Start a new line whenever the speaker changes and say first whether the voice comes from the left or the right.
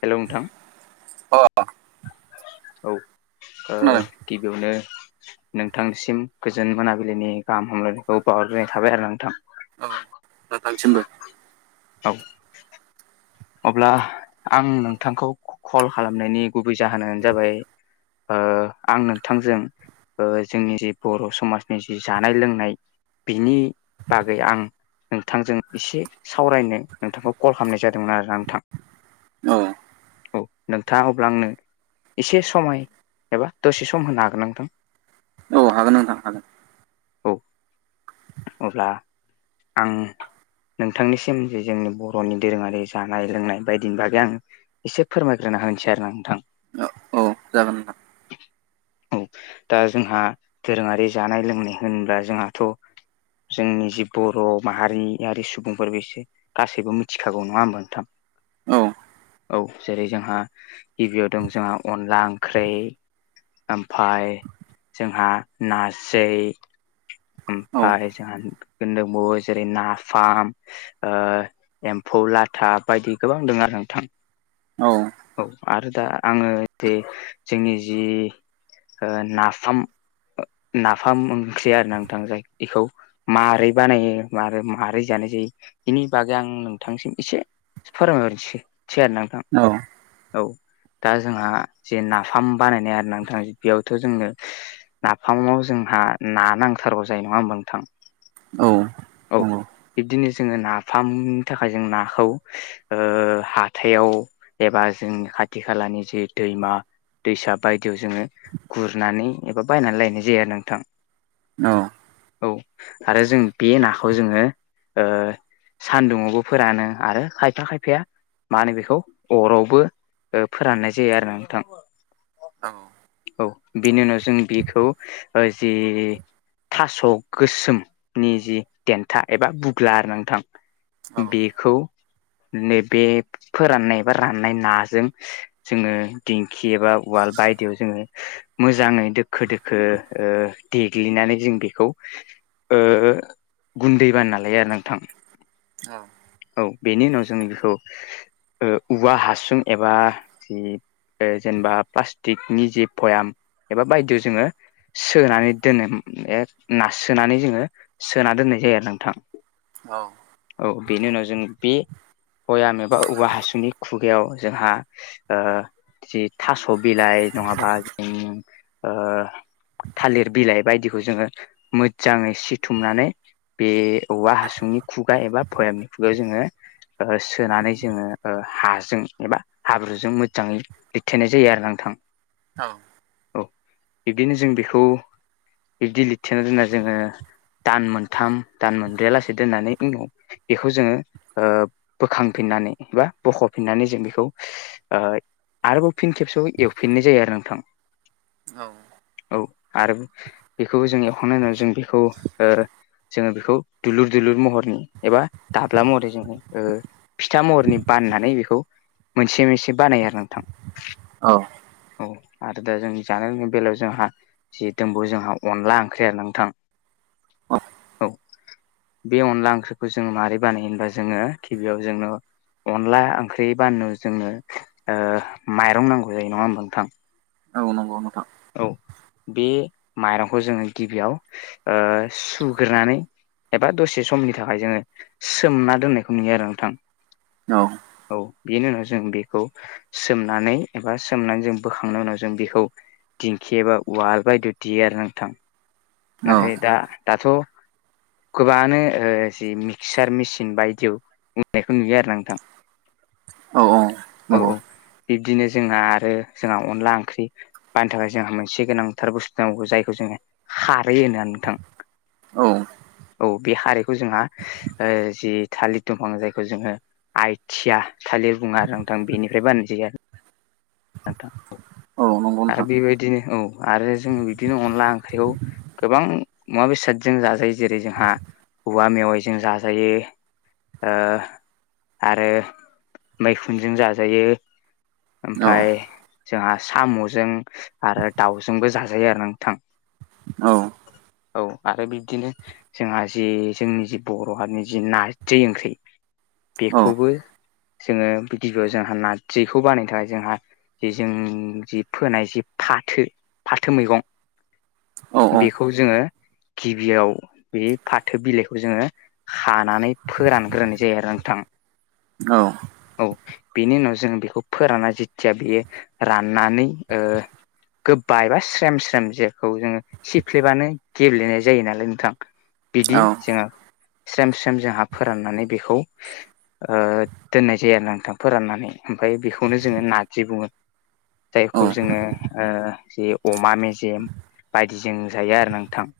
left: हेल' नोंथां।
right: अ अ।
left: औ ओ
right: खोनादों
left: गिबियावनो नोंथांसिम गोजोन मोनाबिलिनि गाहाम हामलायनायखौ बावहरग्रोनाय थाबाय आरोना नोंथां।
right: औ [unintelligible]
left: औ। अब्ला आं नोंथांखौ कल खालामनायनि गुबै जाहोनानो जाबाय ओ आं नोंथांजों ओ जोंनि जि बर' समाजनि जि जानाय लोंनाय बिनि बागै आं नोंथांजों एसे सावरायनो नोंथांखौ कल खालामनाय जादों। दोंमोन आरो नंथां
right: औ
left: औ नोंथाङा अब्ला आंनो एसे समाय एबा दसे सम होनो हागोन नोंथां।
right: औ हागोन नोंथां हागोन।
left: औ। अब्ला आं नोंथांनिसिम जे जोंनि बर'नि दोरोङारि जानाय लोंनाय बायदिनि बागै आं एसे फोरमायग्रोना होनोसै आरो ना नोंथां।
right: औ औ जागोन ना
left: [unintelligible] औ दा जोंहा दोरोङारि जानाय लोंनाय होनोब्ला जोंहाथ'। जोंनि जि बर' माहारियारि सुबुंफोर बेसो गासैबो मिथिखागौ नङा [unintelligible] थां।
right: औ
left: औ जेरै जोंहा गिबियाव दं जोंहा अनला ओंख्रै। ओमफाय जोंहा ना [unintelligible]
right: औ
left: ओमफाय जोंहा दोनदोंबावो जेरै नाफाम। ओ एम्फौ लाथा बायदि गोबां दङ आरो नोंथां औ। आरो दा आङो जे जोंनि जि ओ नाफाम नाफाम ओंख्रि आरो ना नोंथां जाय बेखौ मारै बानायो बा मारै जानाय जायो बिनि बागै आं नोंथांसिम एसे। [unintelligible]
right: औ।
left: औ दा जोंहा जे नाफाम बानायनाय आरो नोंथां बेयावथ' जोंनो नाफामाव जोंहा ना नांथारगौ जायो नङा होमबा नोंथां।
right: औ
left: औ
right: नंगौ।
left: बिब्दिनो जोङो नाफामनि थाखाय जों नाखौ हाथायाव एबा जोंनि खाथि खालानि जि दैमा दैसा बायदियाव जोङो गुरनानै एबा बायनानै लायनाय जायो नोंथां।
right: औ
left: औ आरो जों बे नाखौ जोङो ओ सान्दुङआवबो फोरानो आरो खायफा खायफाया मा होनो बेखौ अरावबो फोराननाय जायो आरोना नोंथां
right: औ
left: औ बिनि उनाव जों बेखौ जि थास' गोसोमनि जि देन्था एबा बुग्ला आरो नोंथां बेखौ नैबे फोराननाय एबा राननाय नाजों जोङो दिंखि एबा उवाल बायदियाव जोङो मोजाङै दोखो दोखो ओ देग्लिनानै जों बेखौ ओ गुन्दै बानायना लायो आरो नोंथां
right: औ
left: औ बेनि उनाव जों बेखौ ओ औवा हासुं एबा जि जेनेबा प्लास्टिक नि जे भयाम एबा बायदियाव जोङो सोनानै दोनो ए नारसोनानै जोङो सोना दोननाय जायो आरो नोंथां
right: औ।
left: औ बेनि उनाव जों बे भयाम एबा औवा हासुनि खुगायाव जोहा ओ जि थास' बिलाइ नङाबा जों ओ थालिर बिलाइ बायदिखौ जोङो मोजाङै सिथुमनानै बे औवा हासुनि खुगा एबा भयामनि खुगायाव जोङो ओ सोनानै जोङो हाजों एबा हाब्रुजों मोजाङै लिरथेनाय जायो आरो नोंथां।
right: औ।
left: औ बिब्दिनो जों बेखौ बिदि लिरथेना दोनना जोङो दान मोनथाम दान मोनब्रैया लासेै दोननानै उनाव बेखौ जोङो बोखांफिननानै बा बख'फिननानै जों बेखौ आरोबाव फिन खेबसेयाव एवफिननाय जायो आरो नोंथां
right: औ।
left: औ आरो बेखौ जों एवखांनायनि उनाव जों बेखौ जोङो बेखौ दुलुर दुलुर महरनि एबा दाब्ला महरै जोङो ओ फिथा महरनि बाननानै बेखौ मोनसे मोनसे बानायो आरो नोंथां
right: औ।
left: औ आरो दा जों जानाय लोंनि बेलायाव जोंहा जि दोनबौ जोंहा अनला ओंख्रि आरो नोंथां औ बे अनला ओंख्रिखौ जोङो माबोरै बानायो होनबा जोङो गिबियाव जोंनो अनला ओंख्रि बानायनो जोंनो माइरं नांगौ जायो नङा होमबा नोंथां।
right: औ नंगौ नोंथां।
left: औ बे माइरंखौ जोङो गिबियाव सुग्रोनानै एबा दसे समनि थाखाय जोङो सोमना दोननायखौ नुयो आरो नोंथां।
right: औ।
left: औ बेनि उनाव जों बेखौ सोमनानै एबा सोमनानै जों बोखांनायनि उनाव जों बेखौ दिंखिबा उवाल बायदियाव देयो आरो नोंथां
right: औ
left: नाथाय दा दाथ' गोबांनो जि मिक्सार मेसिन बायदियाव होनायखौ नुयो आरो नोंथां।
right: औ औ।
left: औ
right: नंगौ
left: औ बिब्दिनो जोंना आरो जोंहा अनला ओंख्रि बायनो थाखाय जोंहा मोनसे गोनांथार बुस्थु नांगौ जायखौ जोङो खारै होनोना नोंथां
right: औ।
left: औ बे खारिखौ जोंहा जि थालिर दंफां जायखौ जोङो। आइथिया थालिर बुङो आरो नोंथां बेनिफ्राय बानायनाय जायो आरो। थां औ
right: नंगौ
left: आरो
right: नोंथां
left: बेबायदिनो औ आरो जोङो बिदिनो अनला ओंख्रिखौ गोबां मुवा बेसादजों जाजायो जेरै जोंहा औवा मेवायजों जाजायो। आरो मैखुनजों जाजायो।
right: औ
left: ओमफाय जोंहा साम'जों आरो दावजोंबो जाजायो आरो नोंथां
right: औ।
left: औ आरो बिदिनो जोंहा जि जोंनि जि बर' हारिनि जि नारजि ओंख्रि बेखौबो जोङो गिबियाव जोंहा नारजिखौ बानायनो थाखाय जोंहा जे जों जि फोनाय जि फाथो फाथो मैगं बेखौ खौ जोङो गिबियाव बे फाथो बिलाइखौ जोङो खानानै फोरानग्रोनाय जायो आरो नोंथां।
right: औ।
left: औ बेनि उनाव जों बेखौ फोराना जेथिया बेयो राननानै गोबा एबा स्रेम स्रेम जेखौ जोङो सिफ्लेबानो गेब्लेनाय जायो नालाय नोंथां बिदि जोङो। स्रेम स्रेम जोंहा फोराननानै बेखौ दोननाय जायो आरो नोंथां फोराननानै ओमफ्राय बेखौनो जोङो नार्जि बुङो जायखौ
right: औ
left: जोङो ज अमा मेजेम बायदिजों जायो आरो नोंथां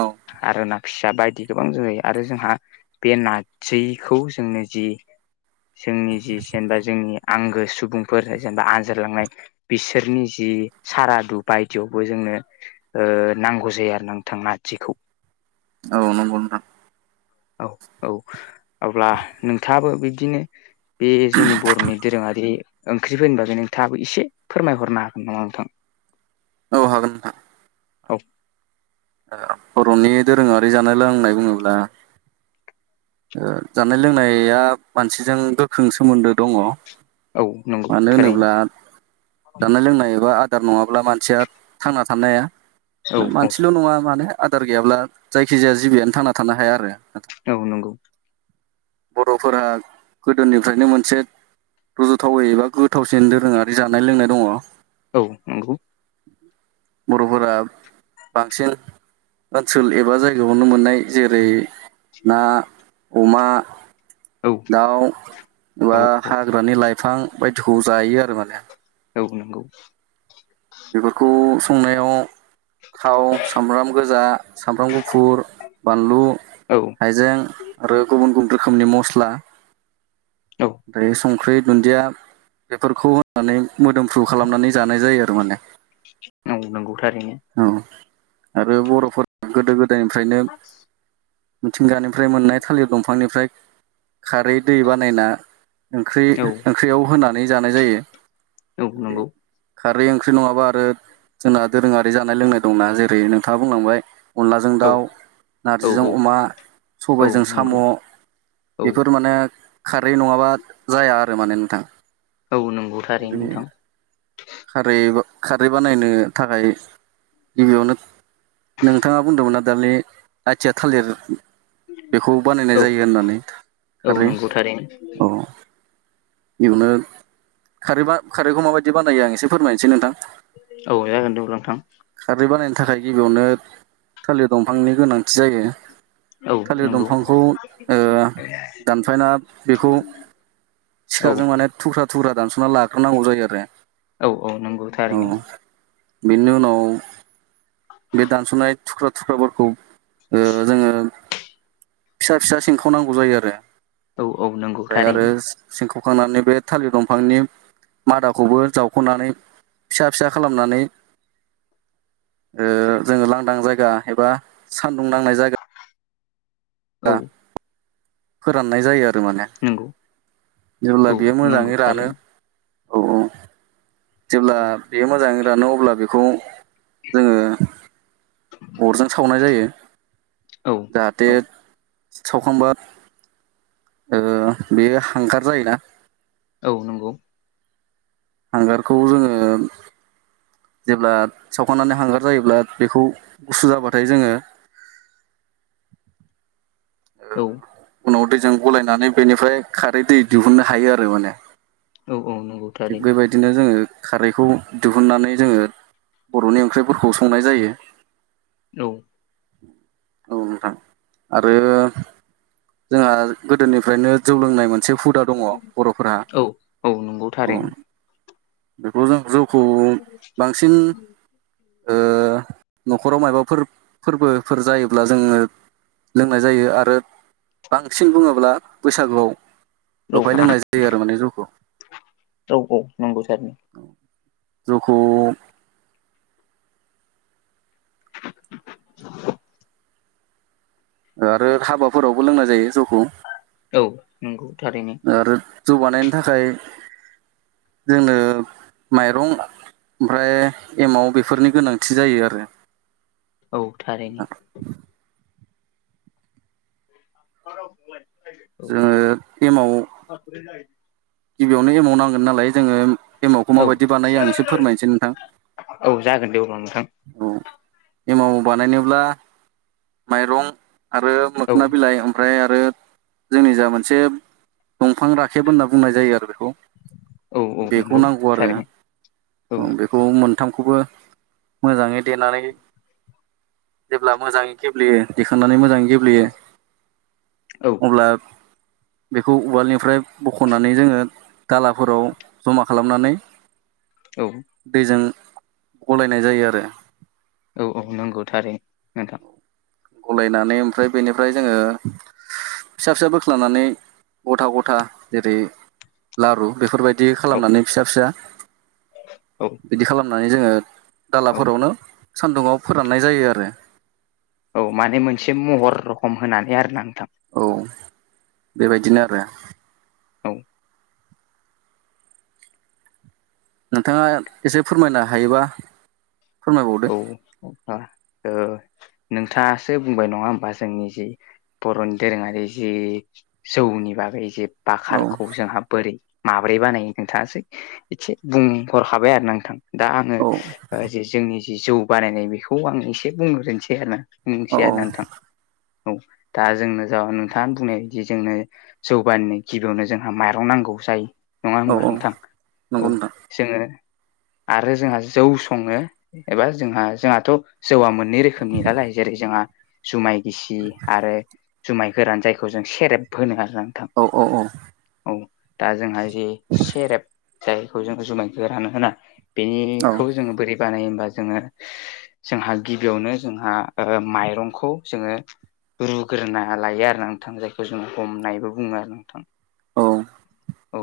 right: औ
left: आर ना फिसा बायदि गोबां जोहयो आरो जोंहा बे नारजिखौ जोंनो जि जोंनि जि जेनेबा जोंनि आंगो सुबुं फोर जेनेबा आनजादलांनाय बिसोरनि जि सारादु बायदियावबो जोंनो नांगौ जायो आरो ना नोंथांना आजखौ
right: औ नंगौ न
left: औ औ अब्ला नोंथाङाबो बिदिनो बे जोंनि बर'नि दोरोङारि ओंख्रिफोरनिब बे नोंथाङाबो एसे फोरमायहरनो हागोन नामा नोंथां
right: औ हागोन नोंथां
left: औ
right: बर'नि दोरोङरारि जानो लोंनाय बुङोब्ला जानाय लोंनाया मानसिजों गोख्रों सोमोन्दो दङ
left: औ नंगौ
right: मानो
left: थारैनो
right: होनोब्ला जानाय लोंनाय एबा आदार नङाब्ला मानसिया थांना थानाय
left: औ
right: हाया
left: औ
right: मानसिल' नङा माने आदार गैयाब्ला जायखिजाया जिबियानो थांना थानो हाया आरो नाथाय
left: औ नोंगौ
right: बर'फोरा गोदोनिफ्रायनो मोनसे रज'थावै एबा गोथावसिन दोरोङारि जानाय लोंनाय दङ
left: औ नंगौ
right: बर'फोरा बांसिन ओनसोल एबा जायगाायावनो मोननाय जेरै ना अमा
left: औ
right: दाउ
left: औ
right: बा
left: औ
right: हाग्रानि लाइफां बायदिखौ जायो आरो माने
left: औ नांगौ
right: बेफोरखौ संनायाव थाव सामब्राम गोजा सामब्राम गुफुर बानलु
left: औ
right: हाइजें आरो गुबुन गुबुन रोखोमनि मस्ला
left: औ
right: ओमफ्राय संख्रि दुन्दिया बेफोरखौ होनानै मोदोमफ्रु खालामनानै जानाय जायो आरो माने
left: नंगौ थारैङनो।
right: औ आरो बर'फोरा गोदो गोद गोदोनिफ्रायनो मिथिंगानिफ्राय मोननाय थालिर दंफांनिफ्राय खारै दै बानायना ओंख्रि
left: औ
right: ओंख्रियाव होनानै जानाय जायो।
left: औ नंगौ।
right: खारै ओंख्रि नङाबा आरो जोंहा दोरोङारि जानाय लोंनाय दंना जेरै नोंथाङा बुंलांबाय। अनलाजों
left: औ
right: दाउ
left: औ
right: नारजिजों
left: औ
right: अमा
left: औ
right: सबायजों साम'।
left: नंगौ औ
right: बेफोर माने खारै नङाबा जाया आरो माने नोंथां।
left: औ नंगौ थारै
right: बिदिनो
left: नोंथां।
right: खारै खारै बानायनो थाखाय। गिबियावनो नोंथाङा बुंदोंमोनना दानि आथिया थालिर। बेखौ बानायनाय
left: औ
right: जायो होननानै
left: औ
right: खारै
left: नंगौ थारैनो
right: औ। बेयावनो खारै खारैखौ माबायदि बानायो आं एसे फोरमायनोसै नोंथां।
left: औ जागोन दे लां थां।
right: खारै बानायनो थाखाय गिबियावनो थालिर दंफांनि गोनांथि जायो।
left: औ
right: थालिर
left: नंगौ
right: दंफांखौ ओ दानफायना बेखौ
left: औ
right: सिखाजों माने थुख्रा थुख्रा दानस'ना लाग्रोनांगौ जायो आरो
left: औ औ नंगौ थारैनो।
right: औ बेनि उनाव बे दानस'नाय थुख्रा थुख्राफोरखौ ओ जोङो फिसा फिसा सिंखावनांगौ जायो आरो
left: औ औ नंगौ
right: ओमफ्राय आरो
left: थारैनो
right: सिंखावखांनानै बे थालिर दंफांनि मादाखौबो जावख'नानै फिसा फिसा खालामनानै ओ जोङो लांदां जायगा एबा सान्दुं दांनाय जायगा। दा
left: औ
right: फोराननाय जायो आरो माने।
left: नंगौ
right: जेब्ला
left: औ
right: बेयो
left: नंगौ
right: मोजाङै रानो
left: थारैनो
right: औ औ। जेब्ला बे मोजाङै रानो अब्ला बेखौ जोङो अरजों सावनाय जायो
left: औ
right: जाहाथे
left: औ
right: सावखांबा बेयो हांगार जायोना।
left: औ नंगौ।
right: हांगारखौ जोङो जेब्ला सावखांनानै हांगार जायोब्ला बेखौ गुसु जाबाथाय जोङो
left: औ
right: उनाव दैजों गलायनानै बेनिफ्राय खारै दै दिहुननो हायो आरो माने।
left: औ औ नंगौ। थारैनो
right: बेबायदिनो जोङो खारैखौ दिहुननानै जोङो बर'नि ओंख्रिफोरखौ संनाय जायो।
left: औ
right: औ नोंथां आरो जोंहा गोदोनिफ्रायनो जौ लोंनाय मोनसे हुदा दङ बर'फोरहा‌।
left: औ औ नंगौ थारैनो।
right: बेखौ जों जौखौ बांसिन ओ न'खराव मायाबाफोर फोरबोफोर जायोब्ला जोङो लोंनाय जायो आरो बांसिन बुङोब्ला बैसागुआव
left: औ
right: बेहाय लोंनाय जायो आरो माने जौखौ।
left: जौखौ नांगौ दे।
right: जैखौ आरो हाबाफोरावबो लोंना जायो जै खौ।
left: औ नंगौ थारैनो।
right: आरो जौगानायनि थाखाय जोंनो माइरं ओमफ्राय एमव बेफोरनि गोनांथि जायो आरो
left: औ थारैनो मा राव बुंबाय
right: जोङो एमाव
left: हा फुरै जायो
right: गिबियावनो एमाव नांगोन नालाय जोङो एमावखौ
left: औ
right: माबायदि बानायो आं एसे फोरमायनोसै नोंथां
left: औ जागोन दे अब्ला नोंथां
right: औ एमाव बानायनोब्ला माइरं आरो
left: औ
right: मोखोना बिलाइ ओम फ्राय आरो जोंनि जा मोनसे दंफां राखेब होनना बुंनाय जायो आरो बेखौ
left: औ औ
right: बेखौ
left: नंगौ
right: नांगौ
left: थारैनो औ
right: आरो बेखौ मोनथामखौबो मोजाङै देनानै जेब्ला मोजाङै गेब्लेयो देखांनानै मोजां गेब्लेयो
left: औ
right: अब्ला बेखौ उवालनिफ्राय बख'नानै जोङो दालाफोराव जमा खालामनानै
left: औ
right: दैजों गलायनाय जायो आरो
left: औ औ नंगौ थारै नोंथां
right: गलायनानै ओमफ्राय बेनिफ्राय जोङो फिसा फिसा बोख्लानानै गथा गथा जेरै लारु बेफोरबायदि बिदि
left: औ
right: खालामनानै फिसा फिसा
left: औ
right: बिदि खालामनानै जोङो
left: औ
right: दालाफोरावनो सान्दुङाव फोराननाय जायो आरो
left: औ माने मोनसे महर रखम होनानै आरोना नोंथां
right: औ बेबायदिनो आरो
left: औ
right: नोंथाङा एसे फोरमायनो हायोबा फोरमायबावदो
left: औ आं ओ नोंथाङासो बुंबाय नङा होमबा जोंनि जि बर'नि दोरोङारि जि जौनि बागै जे
right: औ
left: बाखारखौ जोंहा बोरै माब्रै बानायो नोंथाङासै एसे बुंहरखाबाय आरो नोंथां दा आङो
right: औ
left: जे जोंनि जि जौ बानायनाय बेखौ आं एसे बुंग्रोनोसै आरोना
right: औ
left: मिथि आरो नोंथां औ दा जोंनो जा नोंथाङा बुंनाय बायदि जोंनो जौबानिनो गिबियावनो जोंहा माइरं नांगौ जायो नङा होमबा
right: औ
left: नोंथां औ
right: नंगौ नोंथां
left: जोङो आरो जोंहा जौ सङो एबा जोंहा जोंहाथ' जौआ मोनो मोनै रोखोमनि नालाय जेरै जोंहा जुमाय गिसि आरो जुमाय गोरान जायखौ जों सेरेब होनो आरोना नोंथां
right: औ औ औ
left: औ दा जोंहा जे सेरेब जायखौ जोङो जुमाय गोरान होना
right: औ
left: बेनिखौ जोङो बोरै बानाय होमबा जोङो जोंहा गिबियावनो जोंहा माइरंखौ जोङो रुग्रोना लायो आरोना नोंथां जायखौ जों हमनायबो बुङो आरो नोंथां
right: औ
left: औ